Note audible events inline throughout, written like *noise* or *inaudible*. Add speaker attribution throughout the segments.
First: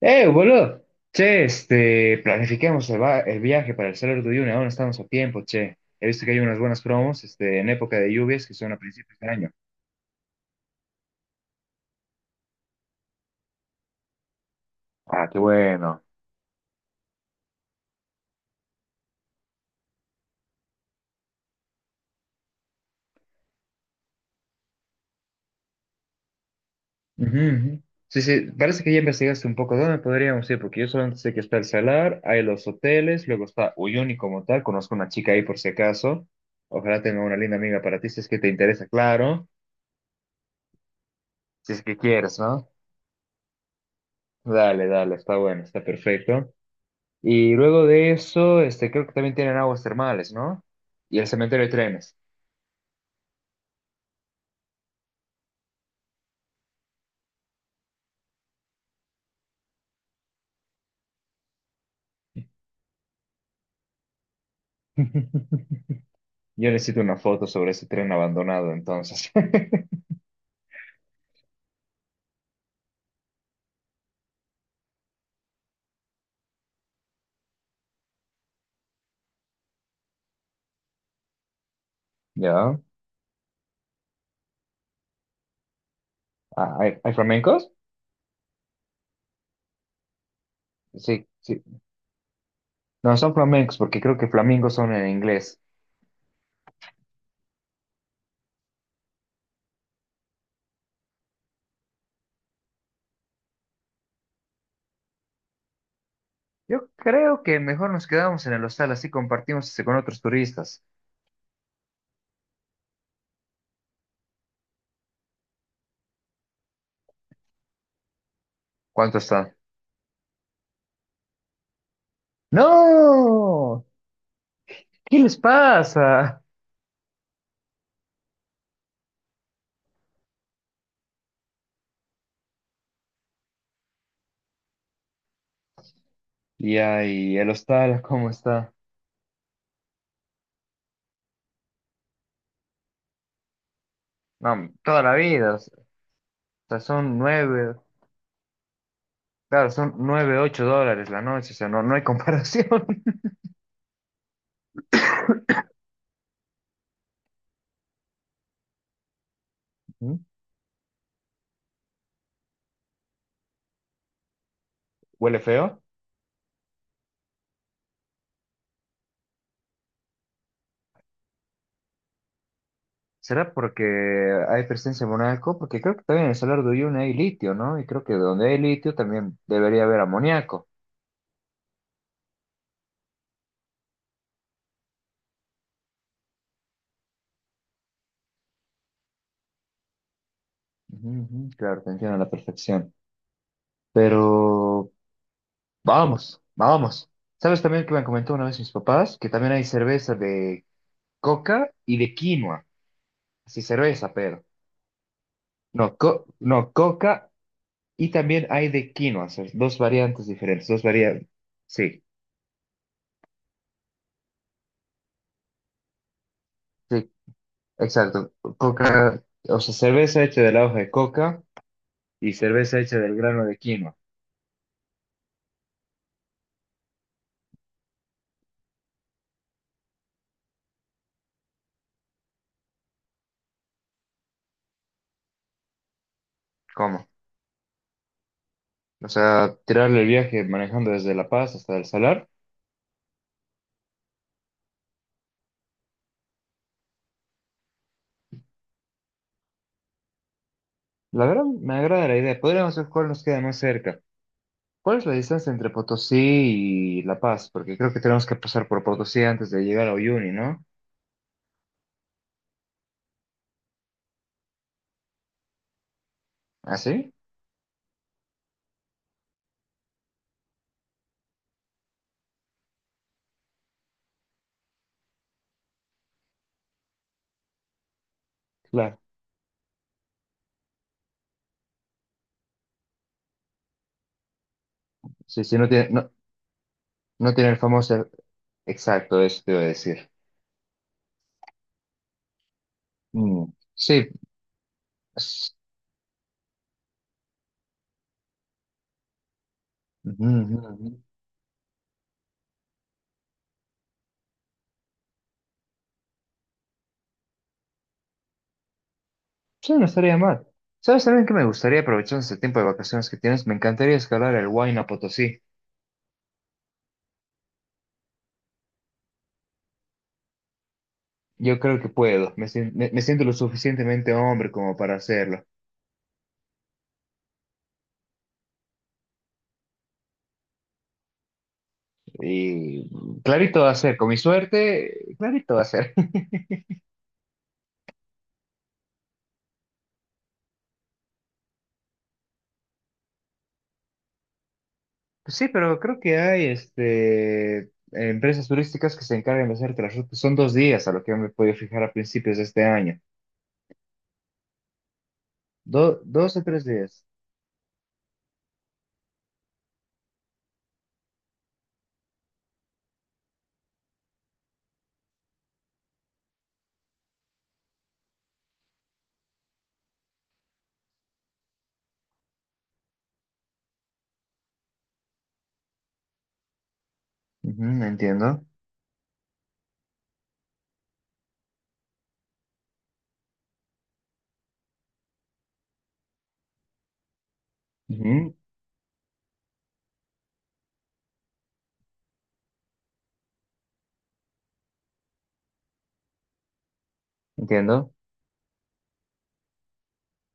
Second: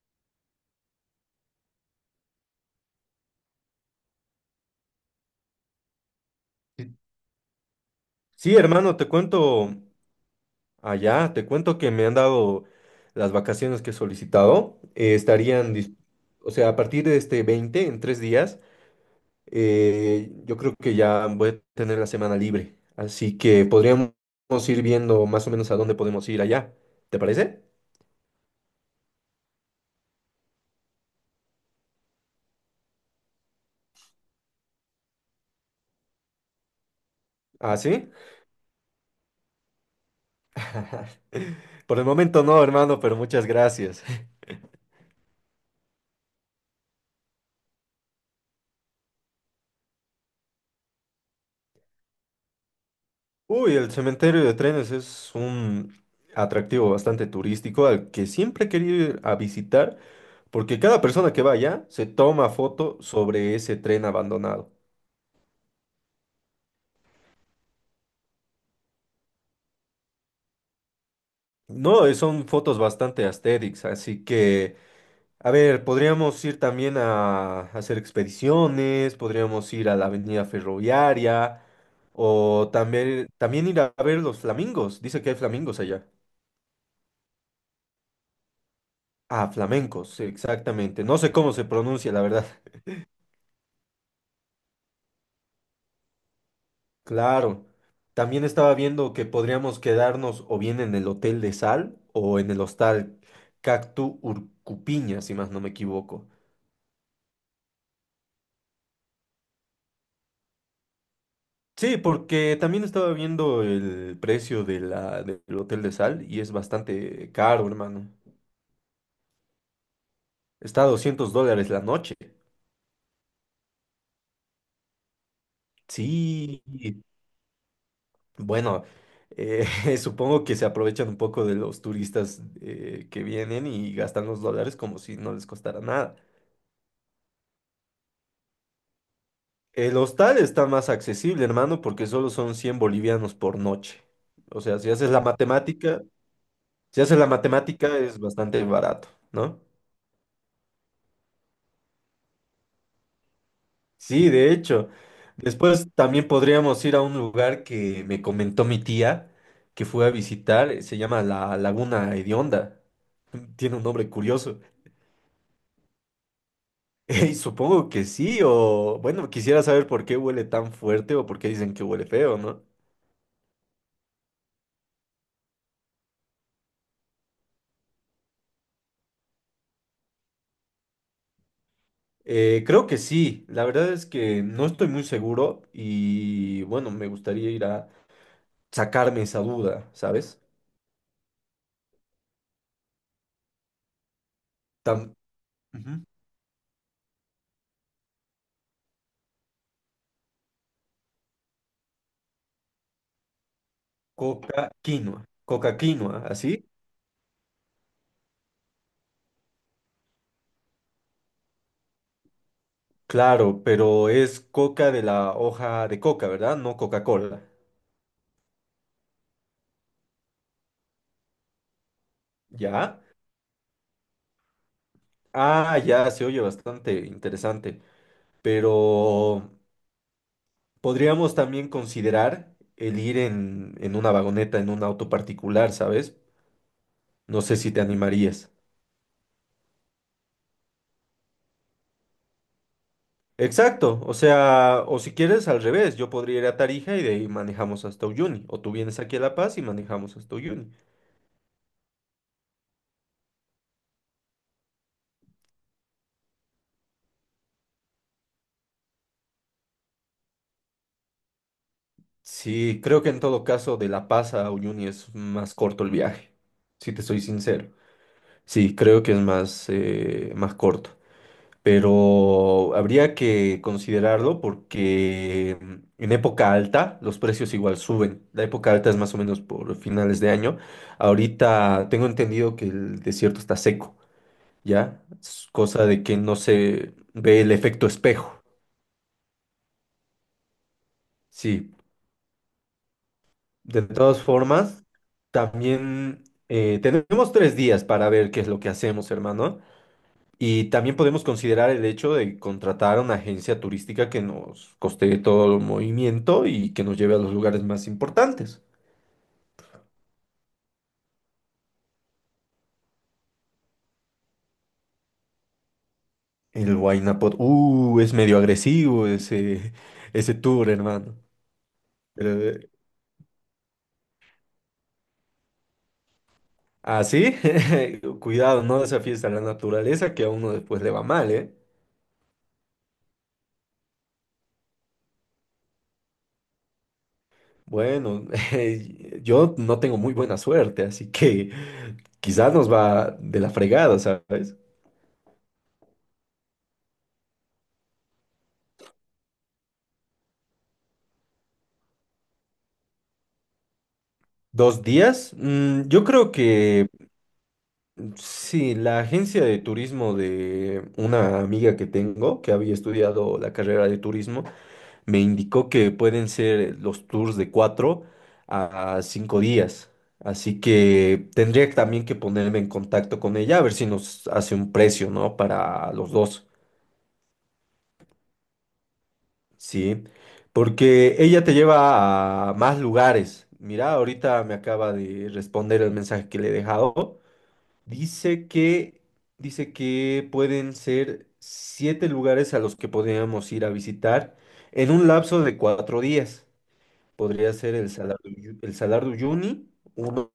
Speaker 1: Boludo. Che, este, planifiquemos el viaje para el Salar de Uyuni. Aún estamos a tiempo, che. He visto que hay unas buenas
Speaker 2: Sí,
Speaker 1: promos, este, en época de lluvias que
Speaker 2: sí,
Speaker 1: son a
Speaker 2: hermano,
Speaker 1: principios de año.
Speaker 2: te cuento que me han dado las vacaciones que he solicitado.
Speaker 1: Ah, qué
Speaker 2: Estarían,
Speaker 1: bueno.
Speaker 2: o sea, a partir de este 20 en 3 días. Yo creo que ya voy a tener la semana libre. Así que podríamos ir viendo más o menos a dónde podemos ir allá. ¿Te
Speaker 1: Ujú,
Speaker 2: parece?
Speaker 1: ujú. Sí, sí, parece que ya investigaste un poco dónde podríamos ir, porque yo solamente sé que está el Salar, hay los hoteles, luego está Uyuni como tal, conozco una chica ahí por si acaso, ojalá tenga una linda
Speaker 2: ¿Ah,
Speaker 1: amiga para ti
Speaker 2: sí?
Speaker 1: si es que te interesa, claro,
Speaker 2: *laughs*
Speaker 1: si es que
Speaker 2: Por el
Speaker 1: quieres,
Speaker 2: momento no,
Speaker 1: ¿no?
Speaker 2: hermano, pero muchas gracias.
Speaker 1: Dale, dale, está bueno, está perfecto. Y luego de eso, este, creo que también tienen aguas termales, ¿no? Y el cementerio de trenes.
Speaker 2: Uy, el cementerio de trenes es un atractivo bastante turístico al que siempre he querido ir a visitar. Porque cada persona que vaya se toma foto sobre ese tren abandonado.
Speaker 1: *laughs* Yo necesito una foto sobre ese tren abandonado, entonces.
Speaker 2: No, son fotos bastante aesthetics, así que, a ver, podríamos ir también a hacer expediciones, podríamos ir a la avenida ferroviaria,
Speaker 1: *laughs*
Speaker 2: o
Speaker 1: ¿Ya?
Speaker 2: también ir a ver los flamingos. Dice que hay flamingos allá.
Speaker 1: Ah, ¿hay flamencos?
Speaker 2: Ah, flamencos, exactamente. No
Speaker 1: Sí,
Speaker 2: sé cómo
Speaker 1: sí.
Speaker 2: se pronuncia, la verdad.
Speaker 1: No, son flamencos porque creo que flamingos son en inglés.
Speaker 2: Claro. También estaba viendo que podríamos quedarnos o bien en el Hotel de Sal o en el Hostal Cactu Urcupiña, si más no me equivoco.
Speaker 1: Yo creo que mejor nos quedamos en el hostal, así compartimos este con otros turistas.
Speaker 2: Sí, porque también estaba viendo el precio de la, del Hotel de Sal y es bastante caro, hermano.
Speaker 1: ¿Cuánto está?
Speaker 2: Está a $200 la noche.
Speaker 1: ¡No! ¿Qué les pasa?
Speaker 2: Sí, bueno, eh, *laughs* supongo que se aprovechan un poco de los turistas que vienen y gastan los dólares como si no les costara nada.
Speaker 1: Y ahí, el hostal, ¿cómo está?
Speaker 2: El hostal está más accesible, hermano, porque solo son 100 bolivianos por noche. O
Speaker 1: No,
Speaker 2: sea, si
Speaker 1: toda
Speaker 2: haces
Speaker 1: la
Speaker 2: la
Speaker 1: vida. O
Speaker 2: matemática,
Speaker 1: sea,
Speaker 2: si haces
Speaker 1: son
Speaker 2: la
Speaker 1: nueve.
Speaker 2: matemática es bastante barato, ¿no?
Speaker 1: Claro, son 9 $8 la noche, o sea, no, no hay comparación.
Speaker 2: Sí, de hecho. Después también podríamos ir a un lugar que me comentó mi tía
Speaker 1: *laughs*
Speaker 2: que fue a
Speaker 1: ¿Mm?
Speaker 2: visitar, se llama la Laguna Hedionda. *laughs* Tiene un nombre curioso. *laughs*
Speaker 1: ¿Huele feo?
Speaker 2: Y supongo que sí, o bueno, quisiera saber por qué huele tan fuerte o por qué dicen que huele feo, ¿no?
Speaker 1: ¿Será porque hay presencia de monaco? Porque creo que también en el Salar de Uyuni hay litio, ¿no? Y creo que donde hay litio también debería haber amoníaco.
Speaker 2: Creo que sí, la verdad es que no estoy muy seguro y bueno, me gustaría ir a sacarme esa duda, ¿sabes?
Speaker 1: Ujú, ujú, claro, te entiendo a la perfección. Pero
Speaker 2: Tam- Ujú.
Speaker 1: vamos, vamos. ¿Sabes también que me comentó una vez mis papás? Que también hay cerveza de coca y de quinoa. Sí cerveza, pero.
Speaker 2: Coca
Speaker 1: No,
Speaker 2: quinoa, ¿así?
Speaker 1: coca. Y también hay de quinoa, o sea, dos variantes diferentes, dos variantes. Sí,
Speaker 2: Claro, pero es coca de la hoja de coca, ¿verdad? No
Speaker 1: sí,
Speaker 2: Coca-Cola,
Speaker 1: exacto. Coca, o sea, cerveza hecha de la hoja de coca y cerveza hecha
Speaker 2: ¿ya?
Speaker 1: del grano de quinoa.
Speaker 2: Ah, ya, se oye bastante interesante, pero podríamos también considerar el ir en una vagoneta, en un auto particular, ¿sabes?
Speaker 1: ¿Cómo?
Speaker 2: No sé si te animarías.
Speaker 1: O sea, tirarle el viaje manejando desde La Paz hasta El Salar.
Speaker 2: Exacto, o sea, o si quieres al revés, yo podría ir a Tarija y de ahí manejamos hasta Uyuni, o tú vienes aquí a La Paz y manejamos hasta Uyuni.
Speaker 1: La verdad, me agrada la idea. Podríamos ver cuál nos queda más cerca. ¿Cuál es la distancia entre Potosí y La Paz? Porque creo que tenemos que pasar por Potosí antes de llegar a Uyuni, ¿no?
Speaker 2: Sí, creo que en todo caso de La Paz a Uyuni es más corto el viaje,
Speaker 1: ¿Ah,
Speaker 2: si te
Speaker 1: sí?
Speaker 2: soy sincero. Sí, creo que es más, más corto, pero habría que considerarlo porque en época alta los precios igual suben. La época alta es
Speaker 1: Claro.
Speaker 2: más o menos por finales de año. Ahorita tengo entendido que el desierto está seco. ¿Ya?
Speaker 1: Sí,
Speaker 2: Es
Speaker 1: sí, no
Speaker 2: cosa
Speaker 1: tiene,
Speaker 2: de
Speaker 1: no,
Speaker 2: que no se
Speaker 1: no
Speaker 2: ve
Speaker 1: tiene
Speaker 2: el
Speaker 1: el
Speaker 2: efecto
Speaker 1: famoso.
Speaker 2: espejo.
Speaker 1: Exacto, eso te iba a decir.
Speaker 2: Sí,
Speaker 1: Mm,
Speaker 2: de
Speaker 1: sí,
Speaker 2: todas formas,
Speaker 1: es-
Speaker 2: también tenemos 3 días para ver qué es lo que hacemos, hermano.
Speaker 1: ujú, ujú,
Speaker 2: Y
Speaker 1: ujú.
Speaker 2: también podemos considerar el hecho de contratar a una agencia turística que nos costee todo el movimiento y que nos lleve a los lugares más importantes.
Speaker 1: Sí, no estaría mal. ¿Sabes también que me gustaría aprovechar ese tiempo de vacaciones que tienes? Me encantaría escalar el Huayna Potosí.
Speaker 2: El Huayna es medio agresivo ese, *laughs* ese tour, hermano.
Speaker 1: Yo creo que
Speaker 2: Pero,
Speaker 1: puedo. Me, sien- me- me siento lo suficientemente hombre como para hacerlo.
Speaker 2: así, *laughs* cuidado, no desafíes a la naturaleza que a uno después le va mal, ¿eh?
Speaker 1: Y clarito va a ser, con mi suerte, clarito va a ser. *laughs*
Speaker 2: Bueno, *laughs* yo no tengo muy buena suerte, así que quizás nos va de la fregada, ¿sabes?
Speaker 1: Sí, pero creo que hay este, empresas turísticas que se encargan de hacerte las rutas. Son 2 días a lo que yo me he podido fijar a principios de este año.
Speaker 2: ¿2 días? Yo creo
Speaker 1: Dos o tres
Speaker 2: que
Speaker 1: días.
Speaker 2: sí, la agencia de turismo de una amiga que tengo, que había estudiado la carrera de turismo, me indicó que pueden ser los tours de 4 a 5 días. Así que tendría también que ponerme en contacto con ella a ver si nos hace un precio, ¿no? Para los dos.
Speaker 1: Ujú, entiendo.
Speaker 2: Sí, porque ella te lleva a más lugares. Mira, ahorita me acaba de responder el mensaje que le he dejado.
Speaker 1: Ujú,
Speaker 2: Dice que, dice que pueden ser siete lugares a los que podríamos ir a visitar en un lapso de 4 días. Podría ser el
Speaker 1: entiendo.
Speaker 2: Salar de Uyuni, uno,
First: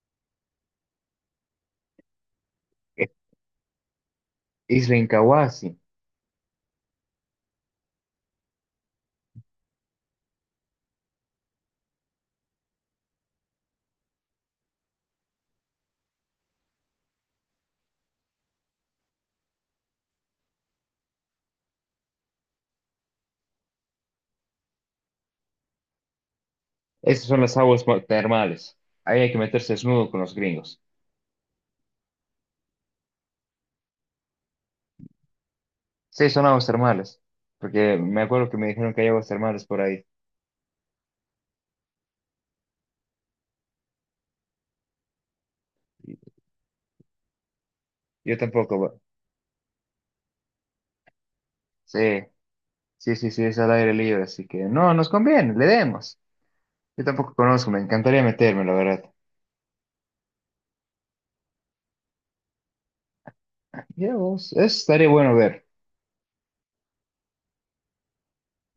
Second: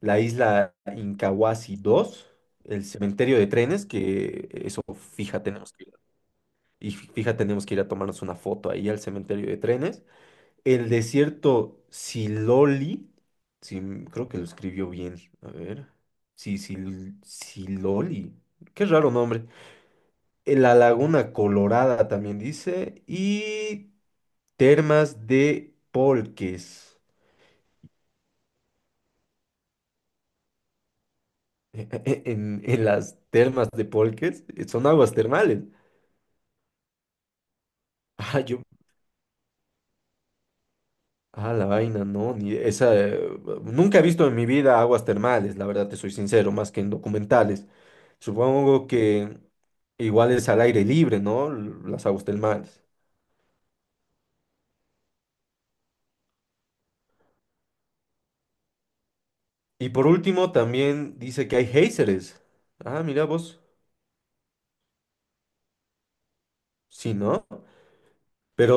Speaker 2: la isla Incahuasi, dos, el
Speaker 1: Eh,
Speaker 2: cementerio de trenes, que eso,
Speaker 1: Isla
Speaker 2: fíjate, ¿no?
Speaker 1: Incahuasi.
Speaker 2: Y fíjate, tenemos que ir a tomarnos una foto ahí al cementerio de trenes. El desierto Siloli, sí, creo que lo escribió bien. A ver. Sí, Siloli. Qué raro nombre. La Laguna Colorada también dice. Y termas de Polques.
Speaker 1: Esas son las aguas termales. Ahí hay que meterse desnudo con los gringos.
Speaker 2: *laughs* En las termas de Polques son aguas termales. *laughs*
Speaker 1: Sí, son aguas termales. Porque me
Speaker 2: Ah,
Speaker 1: acuerdo que
Speaker 2: yo,
Speaker 1: me dijeron que hay aguas termales por ahí.
Speaker 2: Ah, la vaina, no, ni esa. Nunca he visto en mi vida aguas termales, la verdad te soy sincero, más que en documentales.
Speaker 1: Yo tampoco.
Speaker 2: Supongo que igual es al aire libre, ¿no? Las
Speaker 1: Sí,
Speaker 2: aguas termales.
Speaker 1: sí, sí, sí, es al aire libre. Así que no, nos conviene, le demos. Yo tampoco conozco, me encantaría meterme, la verdad.
Speaker 2: Y por último, también dice que hay géiseres. Ah, mira vos,
Speaker 1: Ya vos, eso estaría bueno ver.
Speaker 2: sí, ¿no?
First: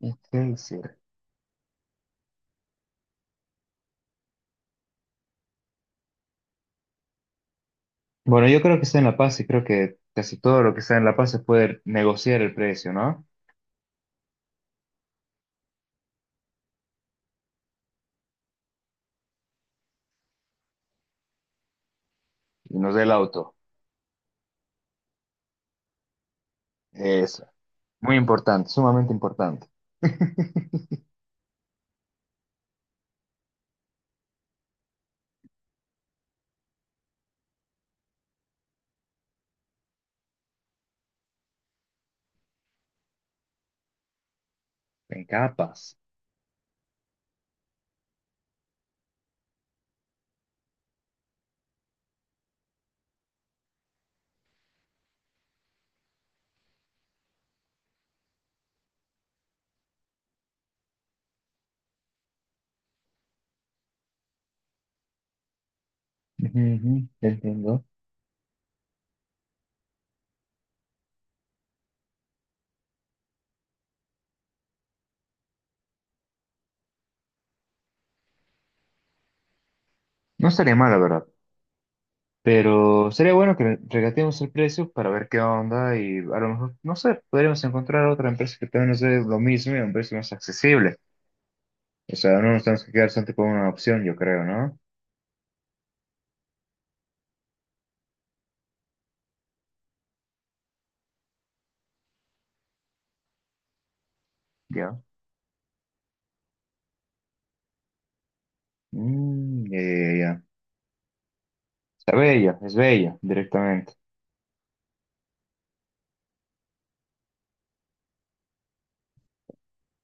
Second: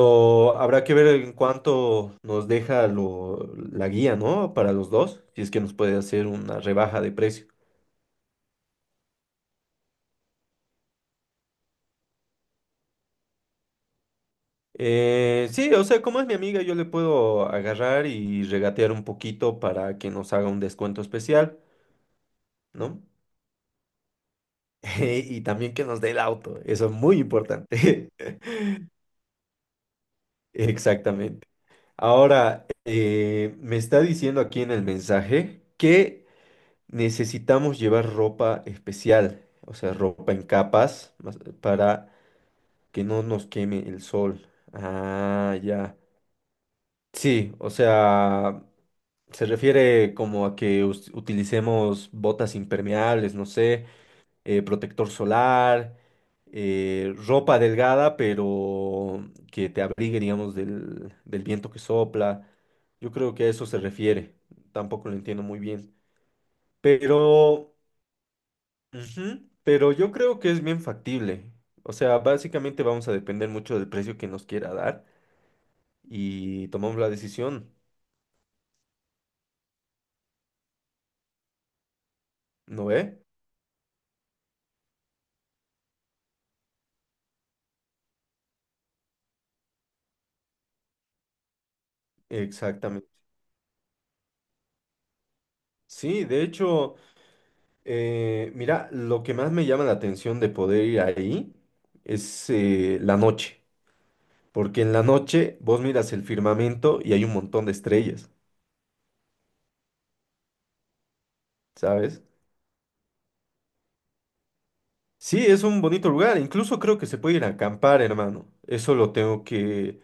Speaker 1: ¿Y qué
Speaker 2: habrá que
Speaker 1: decir?
Speaker 2: ver en cuánto nos deja lo, la guía, ¿no? Para los dos, si es que nos puede hacer una rebaja de precio.
Speaker 1: Bueno, yo creo que está en La Paz y creo que casi todo lo que está en La Paz se puede negociar el precio, ¿no?
Speaker 2: Sí, o sea, como es mi amiga, yo le puedo agarrar y regatear un poquito para que nos haga un descuento especial,
Speaker 1: Y nos dé
Speaker 2: ¿no?
Speaker 1: el auto.
Speaker 2: *laughs* Y también que nos dé el auto, eso es muy
Speaker 1: Eso.
Speaker 2: importante.
Speaker 1: Muy importante, sumamente importante.
Speaker 2: *laughs* Exactamente. Ahora, me está diciendo aquí en el mensaje que necesitamos llevar ropa especial, o sea, ropa en capas, para que no nos queme el sol.
Speaker 1: En
Speaker 2: Ah,
Speaker 1: capas.
Speaker 2: ya. Sí, o sea, se refiere como a que utilicemos botas impermeables, no sé, protector solar, ropa delgada, pero que te abrigue, digamos, del viento que sopla. Yo creo que a eso se refiere. Tampoco lo entiendo muy bien.
Speaker 1: Ujú, ujú,
Speaker 2: Pero,
Speaker 1: entiendo.
Speaker 2: ujú, pero yo creo que es bien factible. O sea, básicamente vamos a depender mucho del precio que nos quiera dar y tomamos la decisión,
Speaker 1: No estaría mal, la verdad.
Speaker 2: ¿no
Speaker 1: Pero
Speaker 2: ve?
Speaker 1: sería bueno que regateemos el precio para ver qué onda y a lo mejor, no sé, podríamos encontrar otra empresa que también nos dé lo mismo y a un precio más accesible. O sea, no nos tenemos que
Speaker 2: Exactamente.
Speaker 1: quedar solamente con una opción, yo creo, ¿no?
Speaker 2: Sí, de hecho, mira, lo que más me llama la atención de poder ir ahí es la noche, porque en
Speaker 1: Ya.
Speaker 2: la noche vos miras el firmamento y hay un montón de estrellas,
Speaker 1: Mm, ya, ya, ya. Está
Speaker 2: ¿sabes?
Speaker 1: bella, es bella, directamente.
Speaker 2: Sí, es un bonito lugar, incluso creo que se puede ir a acampar, hermano. Eso lo tengo que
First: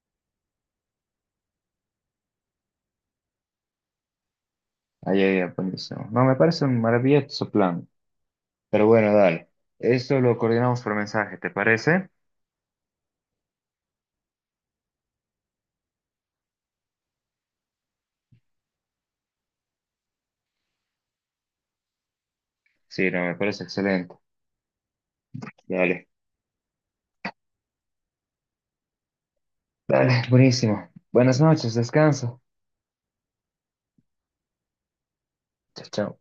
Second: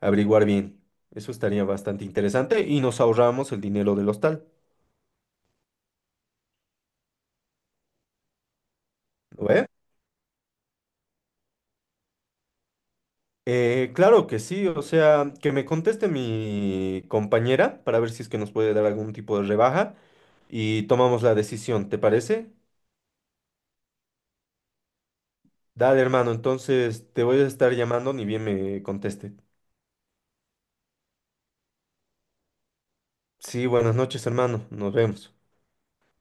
Speaker 2: averiguar bien. Eso estaría bastante interesante y nos ahorramos el dinero del hostal,
Speaker 1: Ahí, ahí, ya, buenísimo. No, me parece un maravilloso plan. Pero bueno,
Speaker 2: ¿lo
Speaker 1: dale.
Speaker 2: ve?
Speaker 1: Esto lo coordinamos por mensaje, ¿te parece?
Speaker 2: Claro que sí, o sea, que me conteste mi compañera para ver si es que nos puede dar algún tipo de rebaja. Y tomamos la decisión, ¿te parece?
Speaker 1: Sí, no, me parece excelente.
Speaker 2: Dale,
Speaker 1: Dale.
Speaker 2: hermano, entonces te voy a estar llamando ni bien me conteste.
Speaker 1: Dale, buenísimo. Buenas noches, descansa.
Speaker 2: Sí, buenas noches, hermano, nos vemos.
Speaker 1: Chao, chao.